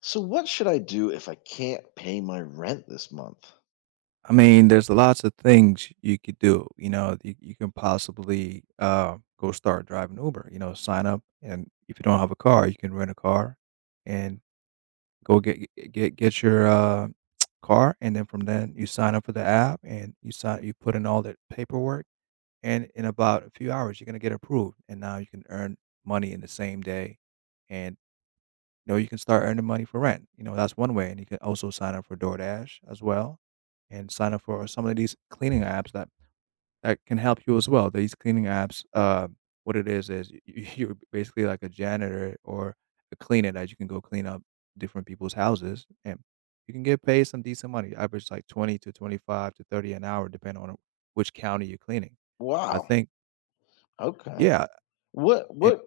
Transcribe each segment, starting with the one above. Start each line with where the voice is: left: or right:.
left: So, what should I do if I can't pay my rent this month?
right: I mean, there's lots of things you could do. You know, you can possibly go start driving Uber. You know, sign up, and if you don't have a car, you can rent a car, and go get your car, and then from then you sign up for the app, and you put in all that paperwork, and in about a few hours you're gonna get approved, and now you can earn money in the same day, and you know, you can start earning money for rent. You know, that's one way, and you can also sign up for DoorDash as well, and sign up for some of these cleaning apps that can help you as well. These cleaning apps, what it is y y you're basically like a janitor or a cleaner that you can go clean up different people's houses, and you can get paid some decent money, average like 20 to 25 to 30 an hour, depending on which county you're cleaning. I
left: Wow.
right: think
left: Okay.
right: yeah,
left: What
right: and
left: what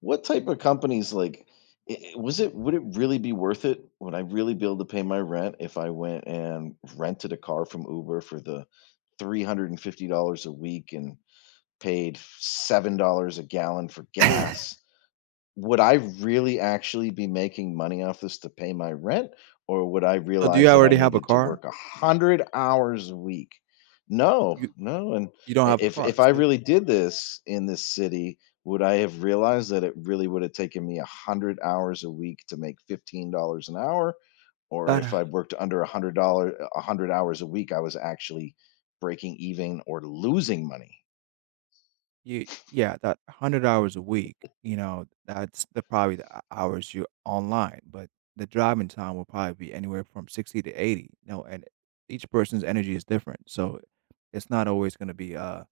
left: what type of companies like was it, would it really be worth it? Would I really be able to pay my rent if I went and rented a car from Uber for the $350 a week and paid $7 a gallon for gas? Would I really actually be making money off this to pay my rent, or would I
right: so do you
left: realize that I
right: already have a
left: needed to
right: car?
left: work 100 hours a week? No,
right: You
left: no, and
right: you don't
left: I
right: have a car,
left: if I
right: so
left: really did this in this city, would I have realized that it really would have taken me 100 hours a week to make $15 an hour? Or if
right: that
left: I worked under $100 a 100 hours a week, I was actually breaking even or losing money.
right: You yeah, that 100 hours a week, you know, that's the probably the h hours you're online, but the driving time will probably be anywhere from 60 to 80, you know, and each person's energy is different, so it's not always gonna be,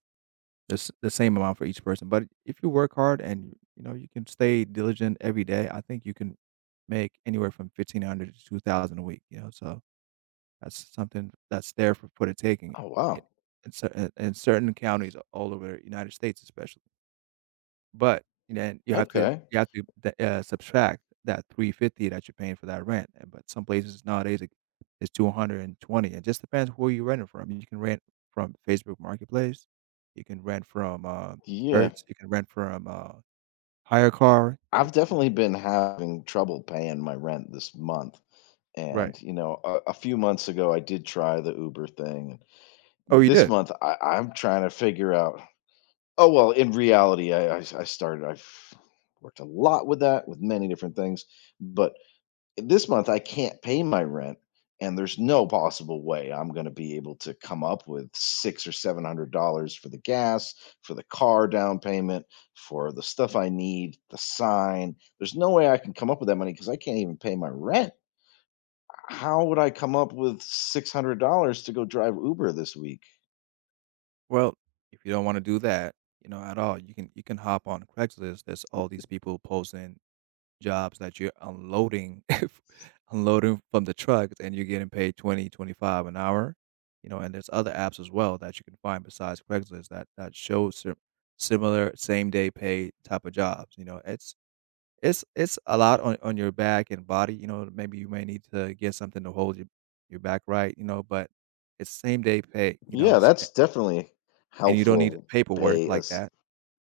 right: the same amount for each person, but if you work hard and, you know, you can stay diligent every day, I think you can make anywhere from 1,500 to 2,000 a week, you know, so that's something that's there for the taking.
left: Oh,
right: It
left: wow.
right: in cer in certain counties all over the United States especially. But then you have to
left: Okay.
right: th subtract that 350 that you're paying for that rent, and but some places nowadays, it's 220. It just depends who you're renting from. You can rent from Facebook Marketplace, you can rent from,
left: Yeah.
right: Hertz, you can rent from, Hire Car.
left: I've definitely been having trouble paying my rent this month.
right: Right.
left: And, a few months ago, I did try the Uber thing.
right: Oh, you
left: This
right: did?
left: month, I'm trying to figure out. Oh, well, in reality, I started, I've worked a lot with that, with many different things. But this month I can't pay my rent, and there's no possible way I'm going to be able to come up with six or seven hundred dollars for the gas, for the car down payment, for the stuff I need, the sign. There's no way I can come up with that money because I can't even pay my rent. How would I come up with $600 to go drive Uber this week?
right: Well, if you don't wanna do that, you know, at all, you can hop on Craigslist. There's all these people posting jobs that you're unloading unloading from the trucks and you're getting paid 20, 25 an hour, you know, and there's other apps as well that you can find besides Craigslist that show similar same day pay type of jobs, you know. It's a lot on your back and body, you know, maybe you may need to get something to hold your back right, you know, but it's same day pay, you know,
left: Yeah,
right: s a
left: that's definitely
right: and you don't need
left: helpful.
right: paperwork
left: Pay
right: like
left: us,
right: that.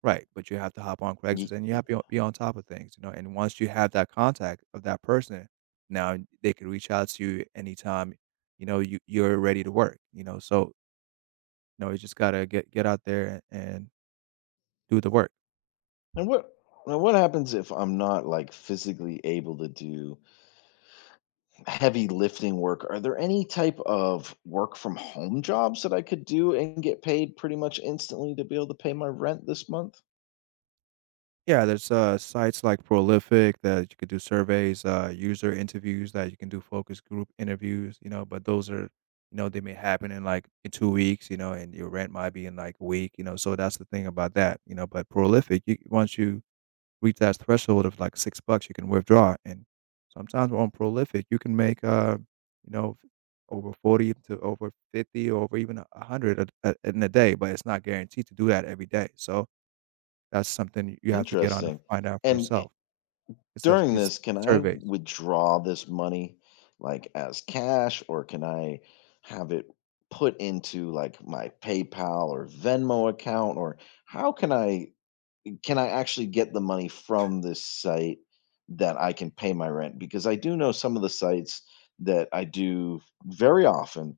right: Right, but you have to hop on
left: and
right: Craigslist and you have to be on top of things, you know, and once you have that contact of that person, now they could reach out to you anytime, you know, you're ready to work, you know, so, you know, you just gotta get out there and do the work.
left: what and what happens if I'm not, like, physically able to do heavy lifting work? Are there any type of work from home jobs that I could do and get paid pretty much instantly to be able to pay my rent this month?
right: Yeah, there's, sites like Prolific that you could do surveys, user interviews that you can do focus group interviews, you know, but those are you know, they may happen in, like, in 2 weeks, you know, and your rent might be in, like, a week, you know, so that's the thing about that, you know, but Prolific, you once you reach that threshold of like 6 bucks, you can withdraw, and sometimes on prolific, you can make, you know, over 40 to over 50 or over even 100 a in a day, but it's not guaranteed to do that every day, so that's something you have to get on to
left: Interesting.
right: find out for
left: And
right: yourself. It's says
left: during
right: it's
left: this, can I
right: surveys.
left: withdraw this money like as cash, or can I have it put into like my PayPal or Venmo account? Or how can I, can I actually get the money from this site that I can pay my rent? Because I do know some of the sites that I do very often,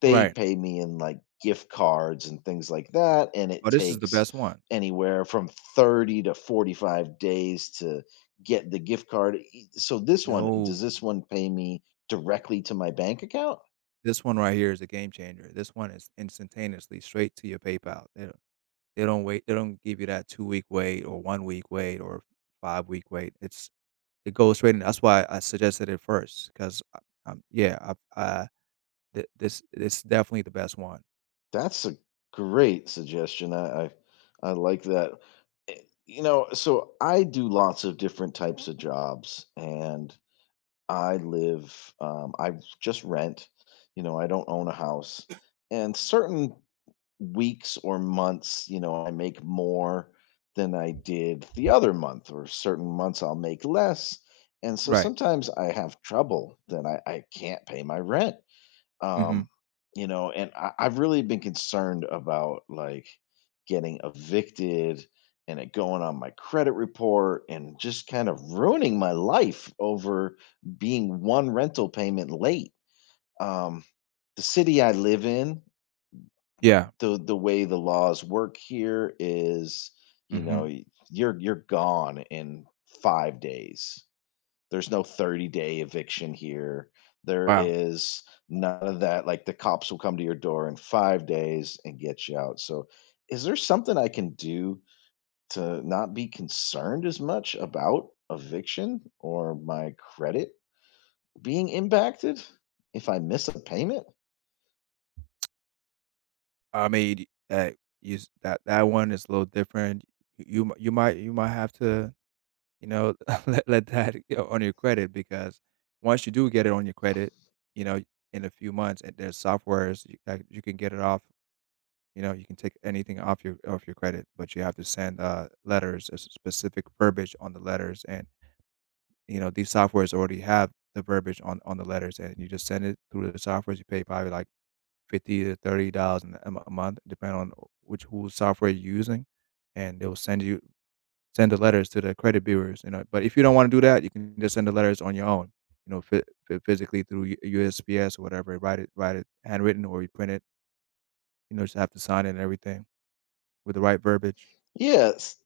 left: they
right: Right.
left: pay me in like gift cards and things like that. And
right: "Oh,
left: it
right: this is the
left: takes
right: best one."
left: anywhere from 30 to 45 days to get the gift card. So, this one, does
right: No.
left: this one pay me directly to my bank account?
right: This one right here is a game changer. This one is instantaneously straight to your PayPal. They don't wait they don't give you that two-week wait or one-week wait or five-week wait. It goes straight in. That's why I suggested it first, because, yeah, I've I th this it's definitely the best one.
left: That's a great suggestion. I like that. Eh, You know, so I do lots of different types of jobs, and I live. I just rent. You know, I don't own a house, and certain weeks or months, you know, I make more than I did the other month, or certain months I'll make less. And so
right: Right.
left: sometimes I have trouble that I can't pay my rent.
right: Mhm.
left: Um, you know, and I've really been concerned about like getting evicted and it going on my credit report and just kind of ruining my life over being one rental payment late. Um, the city I live in,
right: Yeah.
left: the way the laws work here is, you know,
right: Mhm.
left: you're you're gone in 5 days. There's no 30-day eviction here. There
right: Wow.
left: is none of that, like, the cops will come to your door in 5 days and get you out. So, is there something I can do to not be concerned as much about eviction or my credit being impacted if I miss a payment?
right: I mean, use that one is a little different. Y you m you might have to, you know, let that go on your credit because once you do get it on your credit, you know, in a few months, and there's softwares you that you can get it off. You know, you can take anything off your credit, but you have to send letters, a specific verbiage on the letters, and you know these softwares already have the verbiage on the letters, and you just send it through the softwares. You pay probably like $50 to $30 a month, depending on which whose software you're using, and they will send the letters to the credit bureaus. You know, but if you don't want to do that, you can just send the letters on your own. You know, physically through USPS or whatever, write it handwritten, or you print it. You know, just have to sign it and everything with the right verbiage.
left: Yes.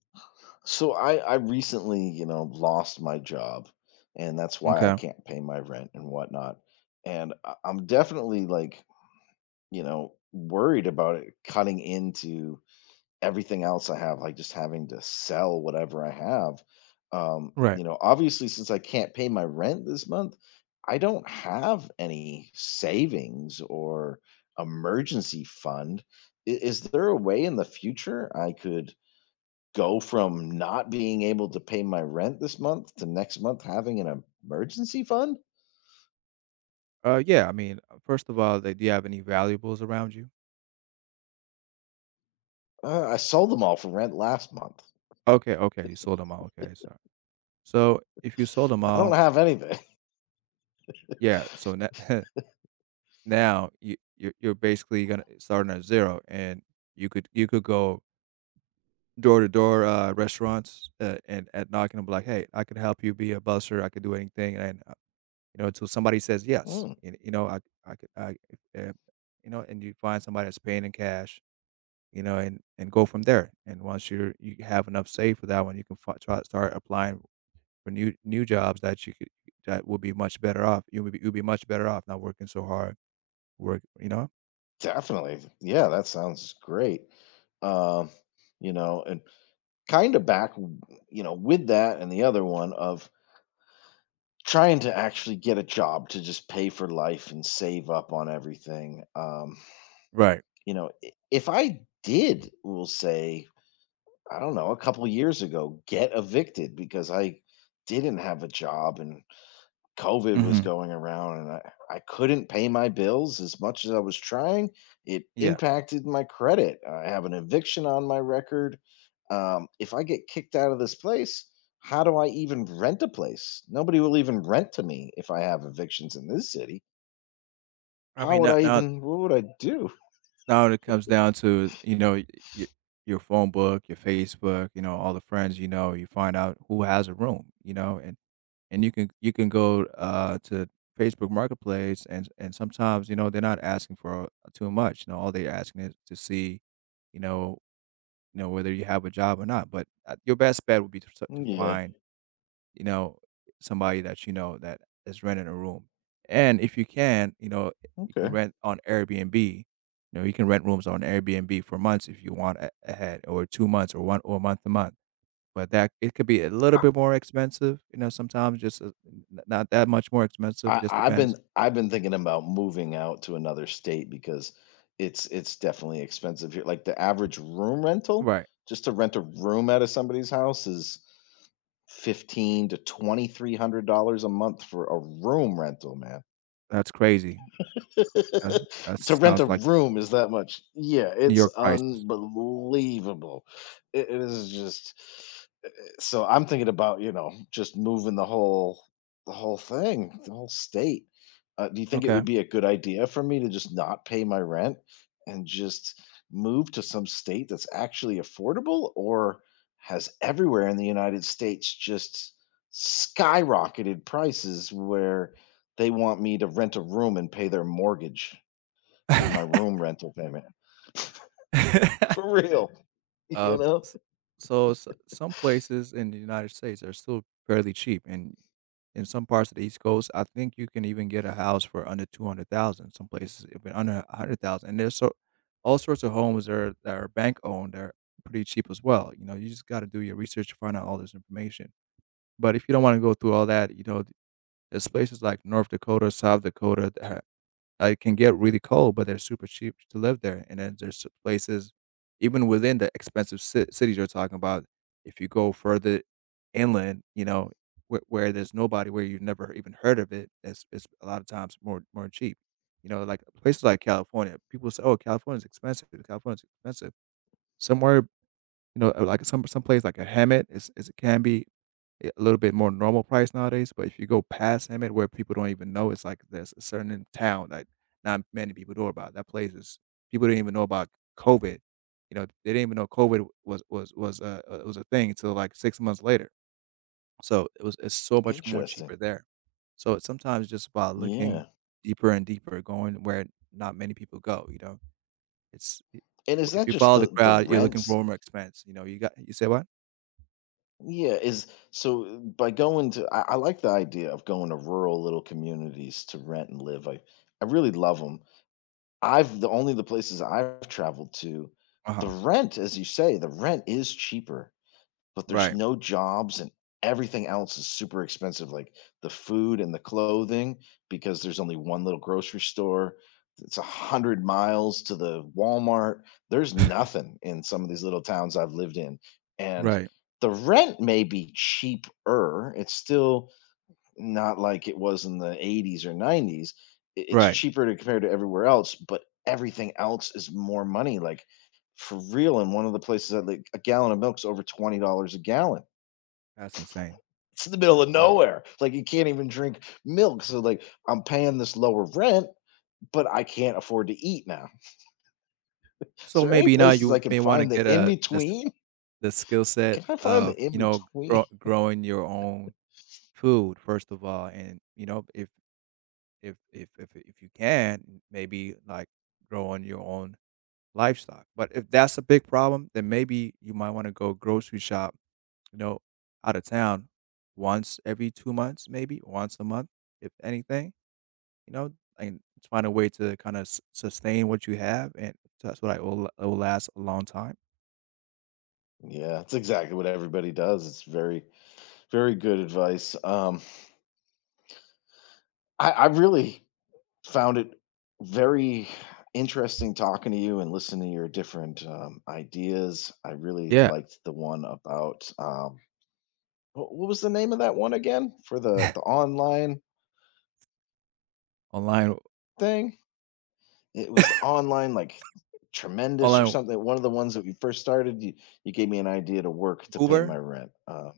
left: So I recently, you know, lost my job, and that's why I
right: Okay.
left: can't pay my rent and whatnot. And I'm definitely, like, you know, worried about it cutting into everything else I have, like just having to sell whatever I have.
right: Right.
left: You know, obviously, since I can't pay my rent this month, I don't have any savings or emergency fund. Is there a way in the future I could go from not being able to pay my rent this month to next month having an emergency fund?
right: Yeah. I mean, first of all, like, do you have any valuables around you?
left: I sold them all for rent last month.
right: Okay. Okay. You sold them all. Okay. Sorry. So if you sold them
left: I don't
right: all,
left: have anything.
right: yeah. So now you're basically gonna starting at zero, and you could go door to door restaurants and at knocking them like, hey, I could help you be a busser. I could do anything, and you know, until somebody says yes, and you know, I could I if, uh, you know, and you find somebody that's paying in cash, you know, and go from there. And once you have enough saved for that one, you can fi try start applying for new jobs that you could that will be much better off. You'll be much better off not working so hard. Work, you know?
left: Definitely. Yeah, that sounds great. Um, you know, and kind of back, you know, with that and the other one of trying to actually get a job to just pay for life and save up on everything.
right: Right.
left: You know, if I did, we'll say, I don't know, a couple years ago, get evicted because I didn't have a job and COVID was
right: Mhm.
left: going around and I couldn't pay my bills as much as I was trying. It
right: Yeah.
left: impacted my credit. I have an eviction on my record. If I get kicked out of this place, how do I even rent a place? Nobody will even rent to me if I have evictions in this city.
right: I
left: How
right: mean,
left: would I even, what would I do?
right: now it comes down to, you know, your phone book, your Facebook, you know, all the friends you know, you find out who has a room, you know, and you can go to Facebook Marketplace and sometimes you know they're not asking for too much. You know, all they're asking is to see, you know, you know whether you have a job or not. But your best bet would be to, to
left: Yeah.
right: find you know somebody that you know that is renting a room, and if you can, you know, you can
left: Okay.
right: rent on Airbnb. You know, you can rent rooms on Airbnb for months if you want ahead, or 2 months, or one or month to month but that it could be a little bit more expensive, you know, sometimes just, n not that much more expensive,
left: I
right: just depends.
left: I've been thinking about moving out to another state because it's definitely expensive here. Like the average room rental,
right: Right.
left: just to rent a room out of somebody's house is fifteen to twenty three hundred dollars a month for a room rental, man.
right: That's crazy. That
left: To rent a
right: sounds like
left: room is that much. Yeah,
right: New
left: it's
right: York prices.
left: unbelievable. It is just, so I'm thinking about, you know, just moving the whole the whole state. Do you think it
right: Okay.
left: would be a good idea for me to just not pay my rent and just move to some state that's actually affordable? Or has everywhere in the United States just skyrocketed prices where they want me to rent a room and pay their mortgage with my room rental payment? For real, you
right: Uh,
left: know?
right: s- so some places in the United States are still fairly cheap, and in some parts of the East Coast, I think you can even get a house for under 200,000. Some places even under 100,000. And there's so all sorts of homes that are bank owned that are pretty cheap as well. You know, you just got to do your research to find out all this information. But if you don't want to go through all that, you know, there's places like North Dakota, South Dakota, it can get really cold, but they're super cheap to live there. And then there's places, even within the expensive cities you're talking about, if you go further inland, you know, where there's nobody, where you've never even heard of it, it's a lot of times more cheap. You know, like places like California, people say, "Oh, California's expensive. California's expensive." Somewhere, you know, like some place like a Hammett, is it can be a little bit more normal price nowadays, but if you go past Hammond where people don't even know, it's like there's a certain in town that not many people know about. That place is people didn't even know about COVID. You know, they didn't even know COVID was a thing until like 6 months later. So it's so much more
left: Interesting.
right: cheaper there. So it's sometimes just about looking
left: Yeah.
right: deeper and deeper, going where not many people go. You know, it's i-
left: And is
right: if
left: that
right: you
left: just
right: follow the
left: the
right: crowd, you're looking
left: rents?
right: for more expense. You know, you say what?
left: Yeah, is so by going to, I like the idea of going to rural little communities to rent and live. I really love them. I've The only the places I've traveled to, the
right: Uh-huh.
left: rent, as you say, the rent is cheaper, but there's
right: Right,
left: no jobs, and everything else is super expensive, like the food and the clothing, because there's only one little grocery store. It's a hundred miles to the Walmart. There's nothing in some of these little towns I've lived in. And
right: right,
left: the rent may be cheaper. It's still not like it was in the 80s or 90s. It's
right: right.
left: cheaper to compare to everywhere else, but everything else is more money. Like, for real, in one of the places that like a gallon of milk's over $20 a gallon.
right: That's insane.
left: It's in the middle of
right: Yeah.
left: nowhere. Like you can't even drink milk. So like I'm paying this lower rent, but I can't afford to eat now. Is
right: So
left: there any
right: maybe now
left: places I
right: you
left: can
right: may wanna
left: find the
right: get
left: in
right: a the s
left: between?
right: the skill set
left: Can I find the
right: of,
left: in
right: you know,
left: between?
right: growing your own food, first of all, and, you know, if you can, maybe, like, growing your own livestock. But if that's a big problem, then maybe you might wanna go grocery shop, you know, out of town once every 2 months, maybe once a month, if anything, you know, and find a way to kinda s sustain what you have, and that's what I will it will last a long time.
left: Yeah, it's exactly what everybody does. It's very, very good advice. I really found it very interesting talking to you and listening to your different, ideas. I really
right: Yeah,
left: liked the one about, what was the name of that one again for the online
right: online
left: thing? It was online, like, Tremendous or
right: online
left: something, one of the ones that we first started, you gave me an idea to work to pay my
right: Uber
left: rent.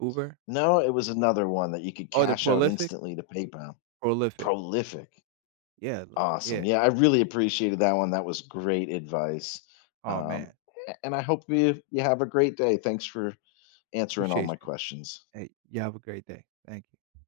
right: Uber.
left: No, it was another one that you could
right: Oh, the
left: cash out instantly to PayPal.
right: prolific.
left: Prolific.
right: Yeah, li
left: Awesome.
right: yeah.
left: Yeah, I really appreciated that one. That was great advice.
right: Oh
left: Um,
right: man,
left: a and I hope you you have a great day. Thanks for answering all
right: appreciate
left: my
right: you.
left: questions.
right: Hey, you have a great day. Thank you.